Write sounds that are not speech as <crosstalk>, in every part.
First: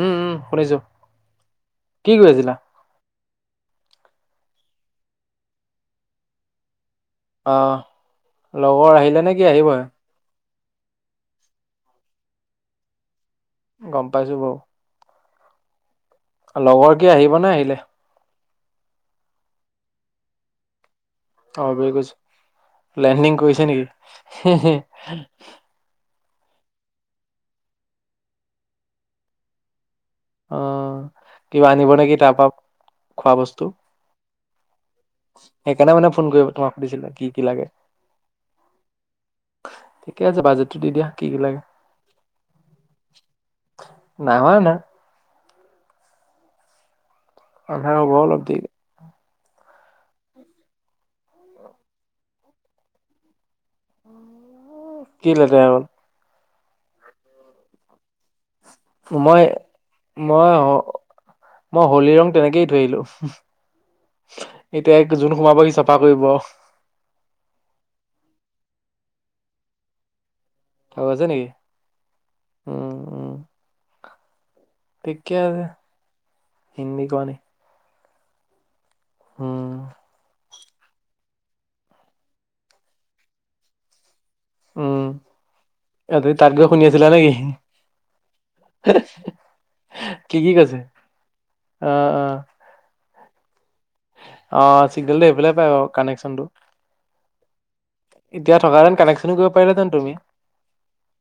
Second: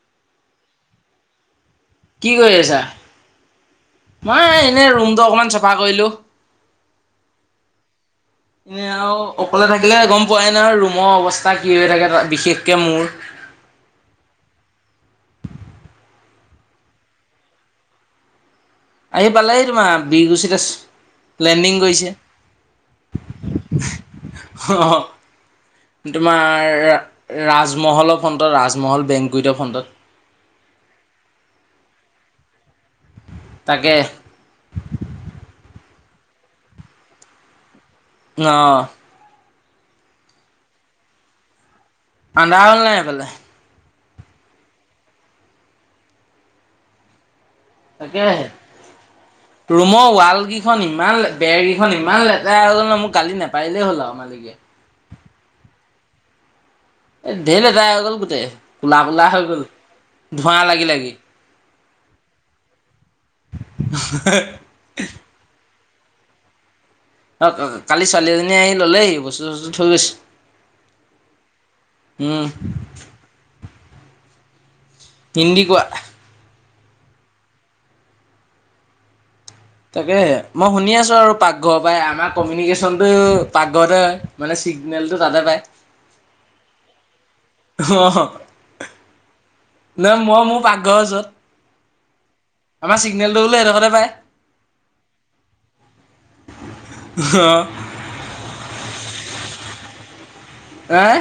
উম উম শুনিছোঁ। কি কৰি আছা? মই এনে ৰুমটো অকমান চাফা কৰিলো। অ', লগৰ এনে আহিলে আৰু নে কি অকলে আহিবহে থাকিলে গম পোৱাই। আৰু ৰুমৰ অৱস্থা কি হৈ থাকে তাত বিশেষকে মোৰ গম পাইছোঁ বাৰু। লগৰ কি আহিব নে আহিলে? আহি পালেহি তোমাৰ বি গুচিত আছে অ লেণ্ডিং ভেৰিকুড কৰিছে লেণ্ডিং কৰিছে নেকি হে হে। অ' তোমাৰ ৰা ৰাজমহলৰ ফ্ৰণ্টত ৰাজমহল বেংক গুইতৰ ফ্ৰণ্টত। অ কিবা আনিব নেকি তাপা, খোৱা বস্তু। তাকে সেইকাৰণে মানে ফোন কৰিব তোমাক সুধিছিলে কি কি লাগে? অ ঠিকে আছে বাজেটটো দি দিয়া কি কি লাগে। আন্ধাৰ হ'ল নাই সেইফালে নাই হোৱা না আন্ধাৰ হ'ব অলপ তাকেহে দেৰীকে ৰুমৰ ৱাল কেইখন ইমান বেৰ কেইখন ইমান লেতেৰা হৈ গ'ল ন মোৰ গালি নে পাৰিলেই হ'ল আৱ মালিকে। কি লেতেৰা হ'ল এ ধেই লেতেৰা হৈ গ'ল গোটে, কোলা কোলা মই হৈ গ'ল মই ধোঁৱা লাগি লাগি মই হলি ৰং তেনেকৈয়ে এৰি থৈ আহিলোঁ। হোমহ হো এতিয়া যোন সোমাব সি চা চাফা কৰিব। অ কালি ছোৱালী এজনীয়ে আহি ললেহি বস্তু চস্তু থৈ গৈছে। থৈ গৈছে নেকি উম উম ঠিকে হিন্দী আছে। কোৱা হিন্দী কোৱা নি উম, তাকে মই শুনি আছোঁ আৰু পাকঘৰ পাই, আমাৰ কমিউনিকেচনটো পাকঘৰতে হয়। মানে উম, চিগনেলটো তাতে পায়। এ তুমি তাত গৈ শুনি আছিলা নেকি? অঁহ <unintelligible> ন মই কি মোৰ কৈছে? পাকঘৰ ওচৰত, অ', অ', আমাৰ চিগনেলটো বোলে এইদখতে অ চিগনেলটো সেইফালে পায় বাৰু কানেকচনটো। অ এতিয়া থকা হেতেন কানেকচনো কৰিব পাৰিলা হেতেন তুমি। এহ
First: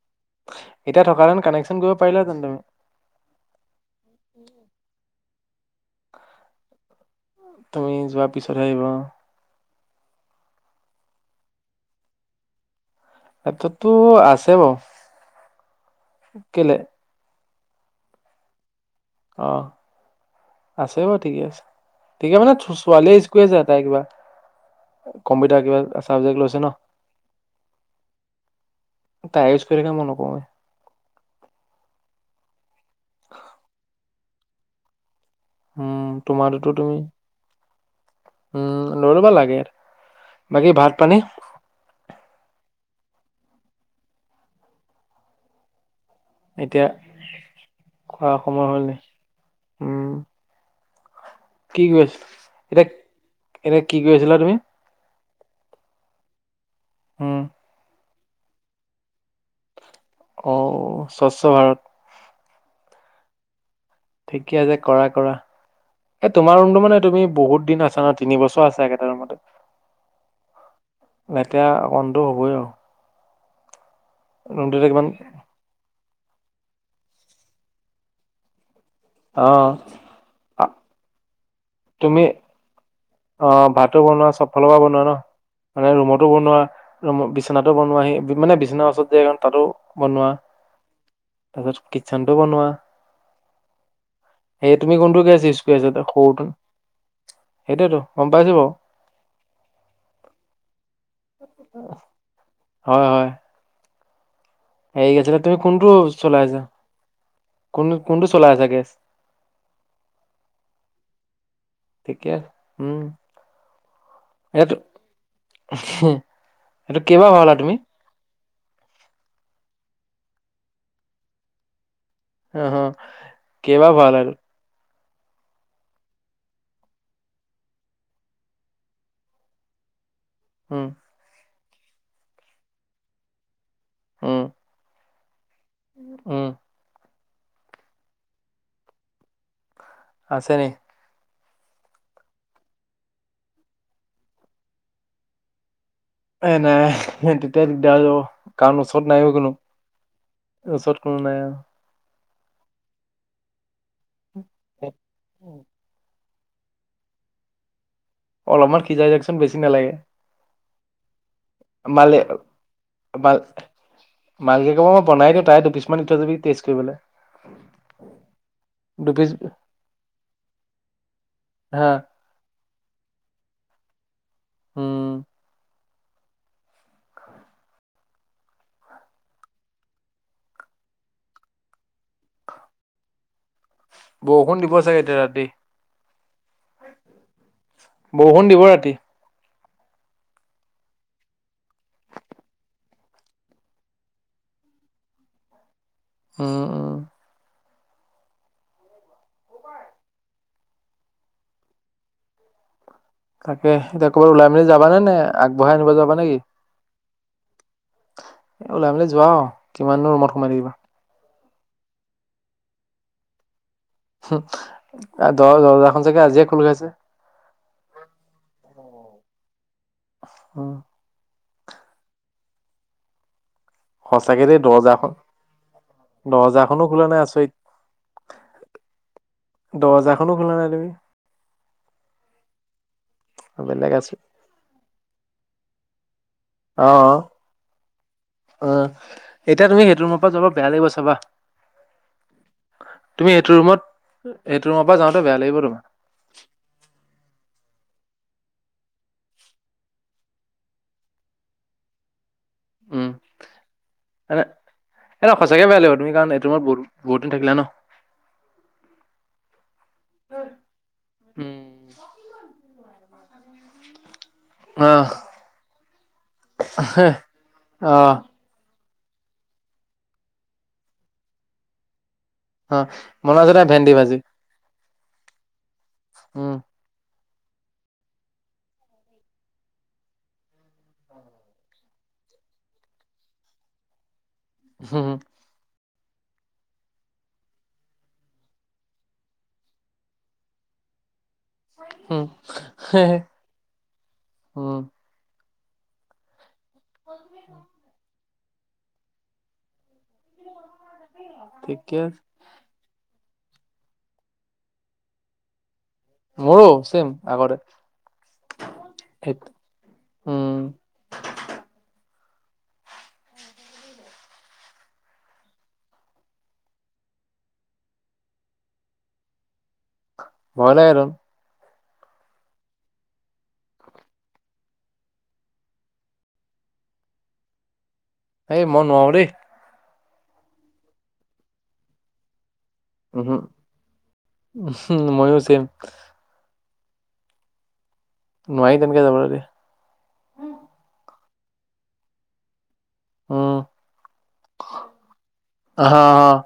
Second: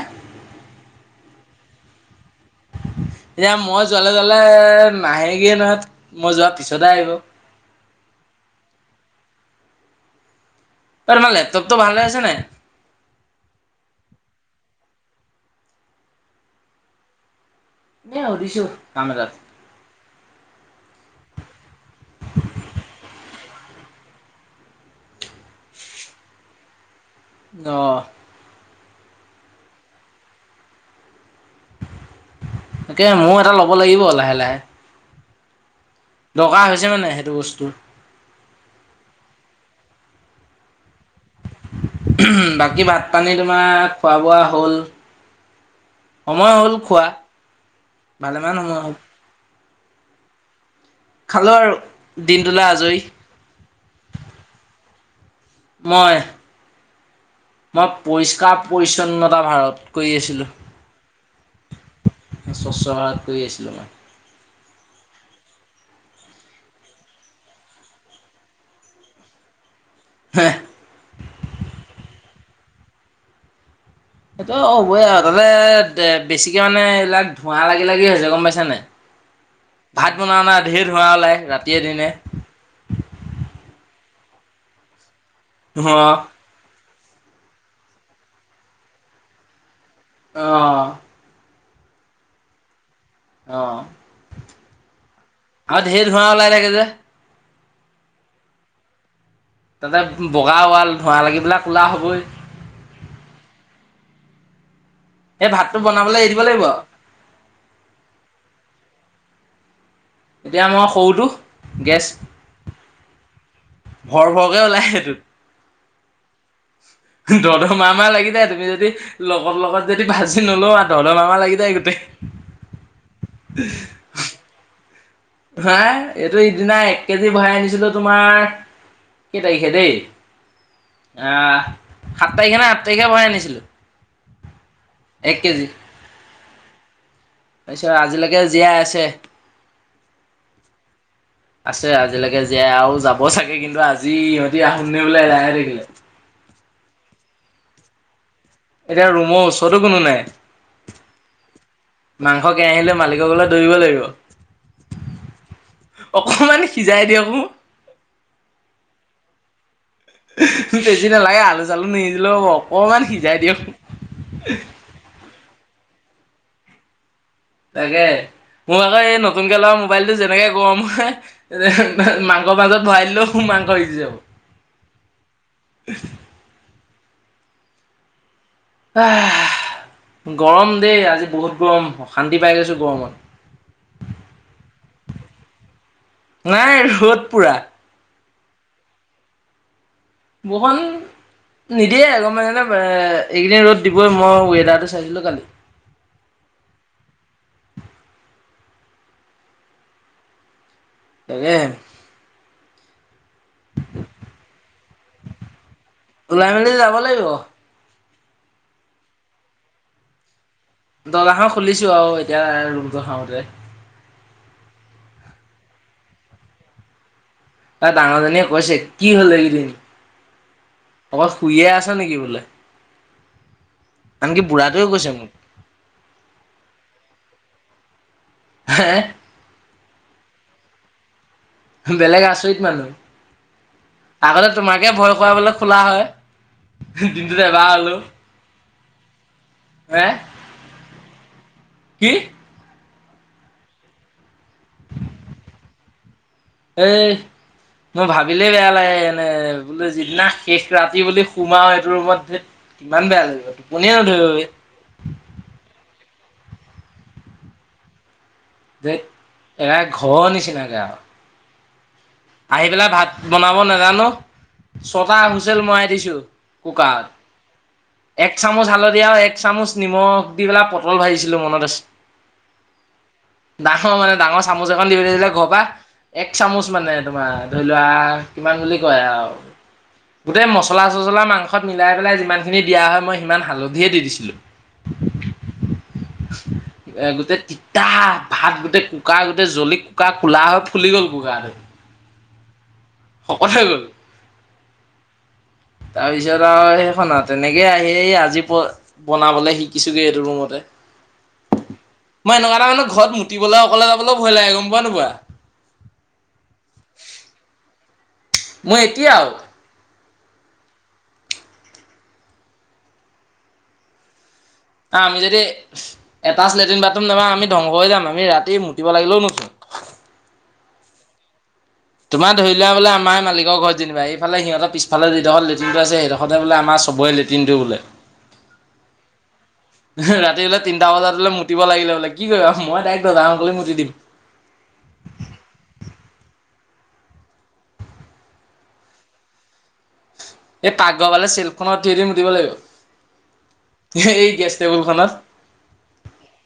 এতিয়া থকা হেতেন কানেকচন কৰিব পাৰিলা হ এতিয়া মই যোৱা জলে নাহেগেই নহয় মই যোৱাৰ পিছতে আহিব। তুমি যোৱাৰ পিছতহে আহিব অ তোমাৰ লেপটপটো ভাল হৈ আছে নাই। সেইটোতো আছে বাৰু কেলে? এই সুধিছো কাম এটাত অ'। আছে বাৰু ঠিকে আছে ঠিকে মানে ছোৱালীয়ে কৰি আছে তাই কিবা, কম্পিউটাৰ কিবা চাবজেক্ট লৈছে ন অহ তাই ইউজ কৰি থাকে, মই নকৰোঁৱে। তাকে মও এটা ল'ব লাগিব লাহে লাহে উম, দৰকাৰ তোমাৰটোতো হৈছে তুমি মানে সেইটো বস্তুৰ উম, লৈ লবা লাগে এটা বাকী ভাত পানী উমহ বাকি ভাত পানী তোমাৰ খোৱা বোৱা হ'ল সময় হ'ল এতিয়া খোৱা, ভালেমান সময় হ'ল। উম। খালো আৰু কি কৰি আছিলা? দিনটোলে এতিয়া আজৰি এতিয়া কি কৰি আছিলা তুমি? মই উম। মই পৰিষ্কাৰ পৰিচ্ছন্নতা ভাৰত কৰি আছিলোঁ অ স্বচ্ছ ভাৰত। স্বচ্ছ ভাৰত কৰি আছিলোঁ মই। কি আছে কৰা কৰা। এ তোমাৰ ৰুমতটো মানে তুমি বহুত দিন আছা। ন তিন বছৰ আছা একেটা ৰুমতে। <inaudible> লেতেয়া অকণটো হ'বই আৰু- এইটো ৰুমটোতে হ'বইে কিমান আৰু তাতে বেছিকে মানে এইবিলাক ধোঁৱা লাগি লাগি হৈছে গম পাইছা নাই? অ ভাত বনোৱা নাই আ- ঢেৰ ধোঁৱ ওলাই ৰাতিয়ে দিনে। তুমি অ' ভাতো বনোৱা। চব ফালৰ পৰা বনোৱা। ন মানে ধোঁৱা ৰুমতো বনোৱা ৰ বিচনাতটো বনোৱা সেই য'ত মানে বিচনাৰ ওচৰত যে ৰতাতো আহ তাৰ পিছত কিটচেন টো বনোৱা। অ সেই তুমি কোনটো গেছ ইউচ কৰি আৰু আছা? ঢেৰ ধোঁৱা সৰুটো ওলাই থাকে যে সেইটোৱেতো গম পাইছোঁ বাৰু তাতে বগা ৱাল ধোঁৱা লাগিপেলাই ক'লা হ'বই। এই এতিয়া তুমি ভাতটো কোনটো বনাবলৈ এৰি দিব চলাই আছা, লাগিব আৰু কোন কোনটো চলাই আছা গেছ এতিয়া মই সৰুটো ঠিকে আছে গেছ উম ভৰ ভৰকে ওলাই সেইটোত। হে ধ ধ মা মা লাগি যায় তো তুমি যদি লগৰ লগত যদি ভাজি নলওঁ। আও ধৰ ধৰ মাৰ মাৰ লাগি যায় গোটেই। আহ হ কেইবা ভাল হ'ল? হা এইটো সিদিনা এক কেজি ভৰাই আনিছিলো। তোমাৰ কেই তাৰিখে দেই, উম আহ সাত তাৰিখে না আঠ তাৰিখে ভৰাই আনিছিলো। হ'ম। এক কেজি উম। তাৰপিছত আজিলৈকে জীয়াই আছে? আছে নেকি? আছে আজিলৈকে জীয়াই আৰু যাব চাগে কিন্তু আজি সিহঁতি আহঙে বোলে এদাইহৈ থাকিব। এ নাই তেতিয়া দিগদাৰ হৈ যাব। কাৰণ এতিয়া ওচৰত নাইযে। ৰুমৰ কোনো ওচৰতো নাই ওচৰত কোনো নাই আৰু মাংস কেৰাহী লৈ মালিক ঘৰলে দৌৰিব লাগিব। <unintelligible> অকমান সিজাই দিয়ক। অলপমান সিজাই চাওঁকচোন বেছি নালাগে। বেছি নালাগে আলু-চালু মালে নিহিজিলো অকমান সিজাই দিয়ক। মালকী কব মই বনাই দিওঁ তাই দুপিছমান ই থৈ যাবি টেষ্ট কৰিবলৈ। তাকে। মোৰ আকৌ এই দুপিছ নতুনকে লোৱা মোবাইলটো যেনেকে গৰম হয়, এ হা মাংসৰ মাজত। ভৰাই দিলো মাংস সিজি যাব। উম! <unintelligible> <unintelligible> গৰম দেই আজি বহুত গৰম, অশান্তি পাই গৈছোঁ গৰমত। বৰষুণ দিব চাগে এতিয়া ৰাতি। নাই ৰ'দ পোৰা। বৰষুণ দিব ৰাতি। বহন নিদিয়ে গম পাইছা নে? মানে এইকেইদিন ৰ'দ দিবই মই ৱেডাৰটো চাইছিলো কালি। উম উম। তাকে। তাকে এতিয়া ক'ৰবাত ওলাই মেলি যাবানে নে আগবঢ়াই আনিব যাবা নে কি। ওলাই মেলি যাব লাগিব এ ওলাই মেলি যোৱা কিমান দিনৰ ৰুমত সোমাই থাকিবা। দৰ্জাখন খুলিছো আৰু এতিয়া ৰুমটো সাৰোঁতে দহ দৰ্জাখন চাগে আজিয়ে খোল খাইছে তাই ডাঙৰজনীয়ে কৈছে কি হল এদিন উম, অ। শুইয়ে আছ নেকি বোলে আনকি সঁচাকে দেই বুঢ়াটোৱে কৈছে দজাৰখন মোক দজাৰখনো খোলা নাই আছৰিত হে। দজাৰখনো খোলা নাই তুমি বেলেগ আচৰিত মানুহ বেলেগ আছো আগতে তোমাকে ভয় খোৱাবলে খোলা হয়। অ দিনটোতে এবাৰ হলো অ এতিয়া তুমি সেইটো ৰুমৰ পৰা যাব বেয়া লাগিব চাবা। কি তুমি এইটো ৰুমত এইটো ৰুমৰ পৰা যাওঁতে বেয়া লাগিব তোমাৰ এই। মোৰ ভাবিলেই বেয়া লাগে এনে বোলে যিদিনা শেষ ৰাতি বুলি সোমাও সেইটো ৰুমত ধেইত কিমান উম বেয়া লাগে তুপনি নধৰিবগে। এ ন সঁচাকে বেয়া লাগিব তুমি কাৰণ এইটো ৰুমত বহুত বহুত দিন থাকিলা ন। যে এৰা ঘৰ নিচিনাকৈ আৰু উম আহি পেলাই ভাত বনাব নাজানো। অহ ছটা হুইচেল মই দিছো কুকাত। অহ এক চামুচ হালধি আৰু এক চামুচ নিমখ দি পেলা পটল ভাজিছিলো মনত আছে অ মন আছে নাই ভেন্দি ডাঙৰ মানে ভাজি ডাঙৰ চামুচ এখন দি পঠাইছে ঘৰ পা এক উম চামুচ মানে তোমাৰ ধৰি লোৱা কিমান বুলি কয় আৰু গোটেই মচলা চচলা মাংসত মিলাই পেলাই যিমান খিনি দিয়া হয় মই সিমান হালধিয়ে দি দিছিলোঁ হুম। এ গোটেই তিতা ভাত গোটেই কুকাৰ গোটেই জ্বলি কুকাৰ খোলা হৈ ফুলি গ'ল কুকাৰটো উম। শকত হৈ গল। উ তাৰ পিছত আৰু সেইখন তেনেকে আহি আজি প বনাবলৈ শিকি কিছোগে এইটো ৰুমতে ঠিকে আছে মই এনেকুৱা এটা মানুহ। ঘৰত মুতিবলৈ অকলে যাবলৈ ভয় লাগে গম পোৱা নোপোৱা মোৰো চেম আগৰে মই এতিয়াও সেই আমি যদি এটা লেট্ৰিন বাথৰুম নাপাওঁ আমি ধ্বংস হৈ যাম আমি ৰাতি মুতিব লাগিলেও নুথো। ভয় লাগে টো তোমাৰ ধৰিলোৱা বোলে আমাৰ মালিকৰ ঘৰত যেনিবা এইফালে সিহঁৰ পিছফালে যিদখত লটিনটো আছে সেইডখতে বোলে আমাৰ চবৰে লেট্ৰিনটোৱে বোলে। এ মই নোৱাৰো দেই ৰাতি বোলে তিনিটা বজাত হলে মুতিব লাগিলে বোলে কি কৰিবা মই দাৰেক উহু, দৰ্জাখন খুলি মুতি উহু, ময়ো চেম দিম নোৱাৰি তেনেকে যাবলে দে। এই পাগঘৰ ফালে চিলখনত উঠি উঠি মুতিব উম, লাগিব এই গেছ টেবুল আহা আহা খনাত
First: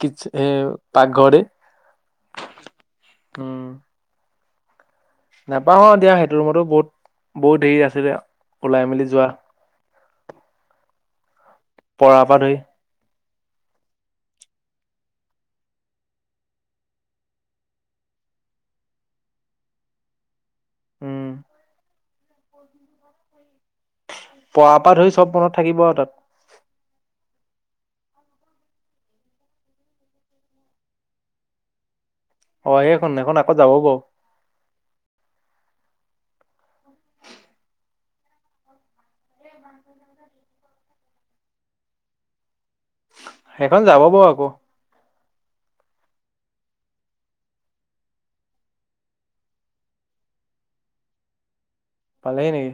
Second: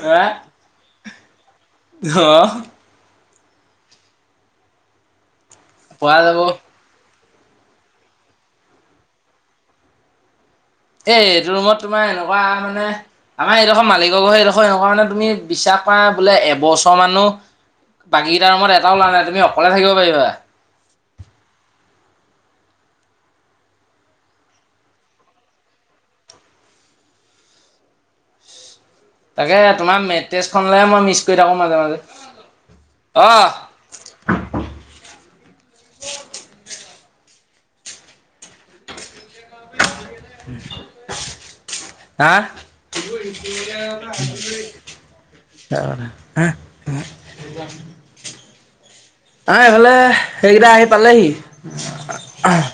কি সে পাকঘৰতে অ উম। নাপাহো অ দিয়া পৰা সেইটো যাব। ৰুমতো বহুত বহুত দেৰি আছিল ওলাই মেলি যোৱা এ এইটো ৰুমত তোমাৰ পঢ়াৰ পৰা এনেকুৱা ধৰি মানে। আমাৰ সেইডোখৰ মালিকৰ ঘৰ সেইডোখৰ সনে কাৰণে তুমি বিশ্বাস কৰা বোলে এবছৰ মানো বাকীকেইটাৰ ৰুমত এটাও লৱা নাই তুমি অকলে থাকিব পাৰিবা উম পৰা পা ধৰি চব মনত থাকিব আৰু তাত। তাকে তোমাৰ মেট্ৰজ খলেহে মই মিচ কৰি থাকো মাজে মাজে অ, সেইখন এখন অহ আকৌ যাব বাৰু। <inaudible> হাহ। সেইখন যাব বাৰু আকৌ কাৰ <unintelligible> <unintelligible> অহ, আহ, হলে সেইকেইটা আহি পালেহি। পালেহি নেকি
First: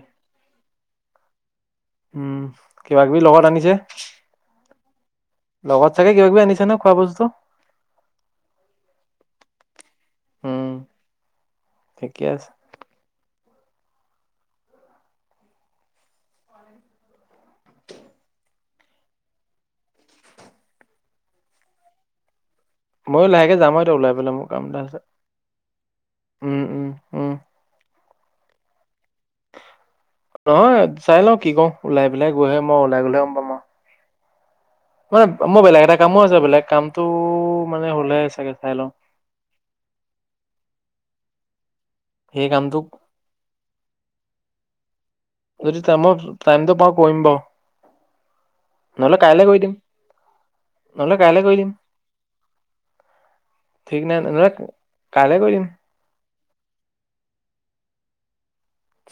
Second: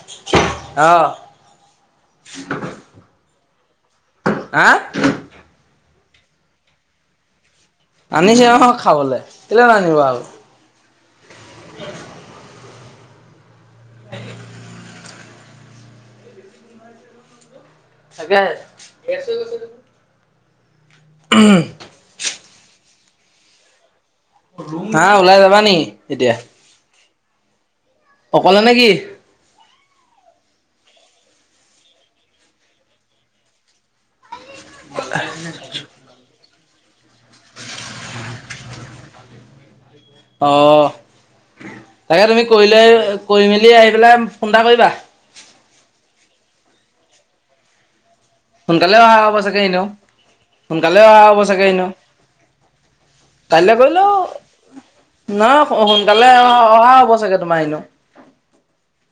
অ', <unintelligible> উম, কিবা কিবি লগত আনিছে। হা। লগত চাগে কিব কিবি আনিছে ন খোৱা বস্তু। আনিছে অ, খাবলৈ কেলে ন আনিব আও। থিকে আছে। <unintelligible> তাকে উম ময়ো লাহে যাম এতি ওলাই। পেলাই মোৰ কাম এটা আছে হা ওলাই যাবা নি এতিয়া। উম, উম, উম অকলে নে কি? নহয় চাই ল কি কও ওলাই পেলাই গৈহে মই ওলাই গলেহে গম পাম আও। মানে মোৰ বেলেগ এটা কামো আছে বেলেগ কামটো মানে হলে চাগে চাই লও। অ, তাকে তুমি সেই কৰিলে কামটোক কৰি মেলি আহি পেলাই ফোন এটা কৰিবা। যদি টাইমই টাইমটো পাও কৰিম বাৰু। সোনকালে অহা হ'ব চাগে এনেও - সোনকালে নহ'লে অহা হ'ব কাইলে কৰি চাগে দিম এন‌ও। কালৈ ঠিক গলেও নাই নহ'লে কাইলে কৰি দিম। নহ সোনকালে অ, অহা হ'ব চাগে তোমাৰ এনো।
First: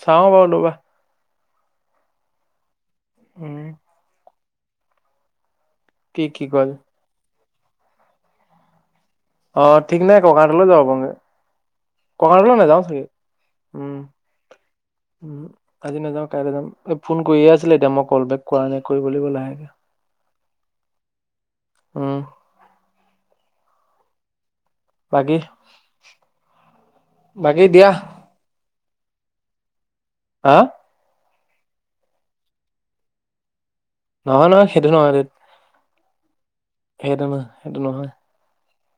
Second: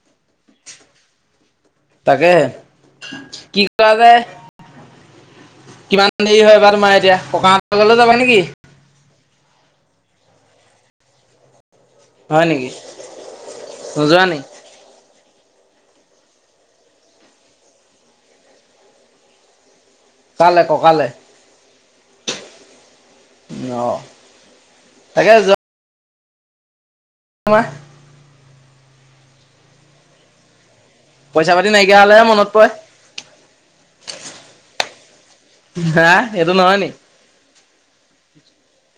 চাও বাৰু ৰবা। তাকে কি উম কৰা যায়। কি কিমান দেৰি কি হয় কয় এইবাৰ তোমাৰ এতিয়া ককা গও যাবা নেকি। অ, ঠিক নাই ককাটলৈ যাব পাৰো মানে। হয় ককালৈ নেকি নাযাও চাগে উম, নোযোৱা নি উম, আজি নাযাও কাইলৈ যাম ফোন কৰিয়ে আছিলে এতিয়া মই কল বেক কৰা নাই কৰিব লাগিব লাহেকে। কালে ককালে। উম অ', তাকে বাকী? যোৱা বাকী তোমাৰ দিয়া। হা পইচা পাতি নাইকিয়া হলেহে মনত পৰে। নহয় - নহয় সেইটো নহয়। হাহ। সেইটো নহয়- সেইটো নহয়।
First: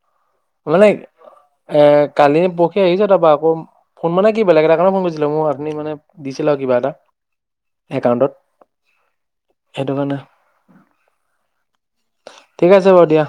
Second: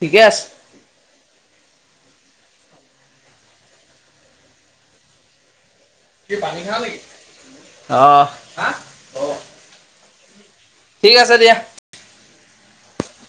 ঠিকে আছে। মানে। এ কালি পখী আহিছে তাৰপা আকৌ ফোন মানে কি বেলেগ এ তাৰ কাৰণে ফোন কৰিছিলে মোৰ অথনি মানে কি দিছিল আৰু পানী কিবা খাও এটা নেকি অ একাউণ্টত সেইটো কাৰণে ঠিক আছে দিয়া। ঠিক আছে বাৰু দিয়া।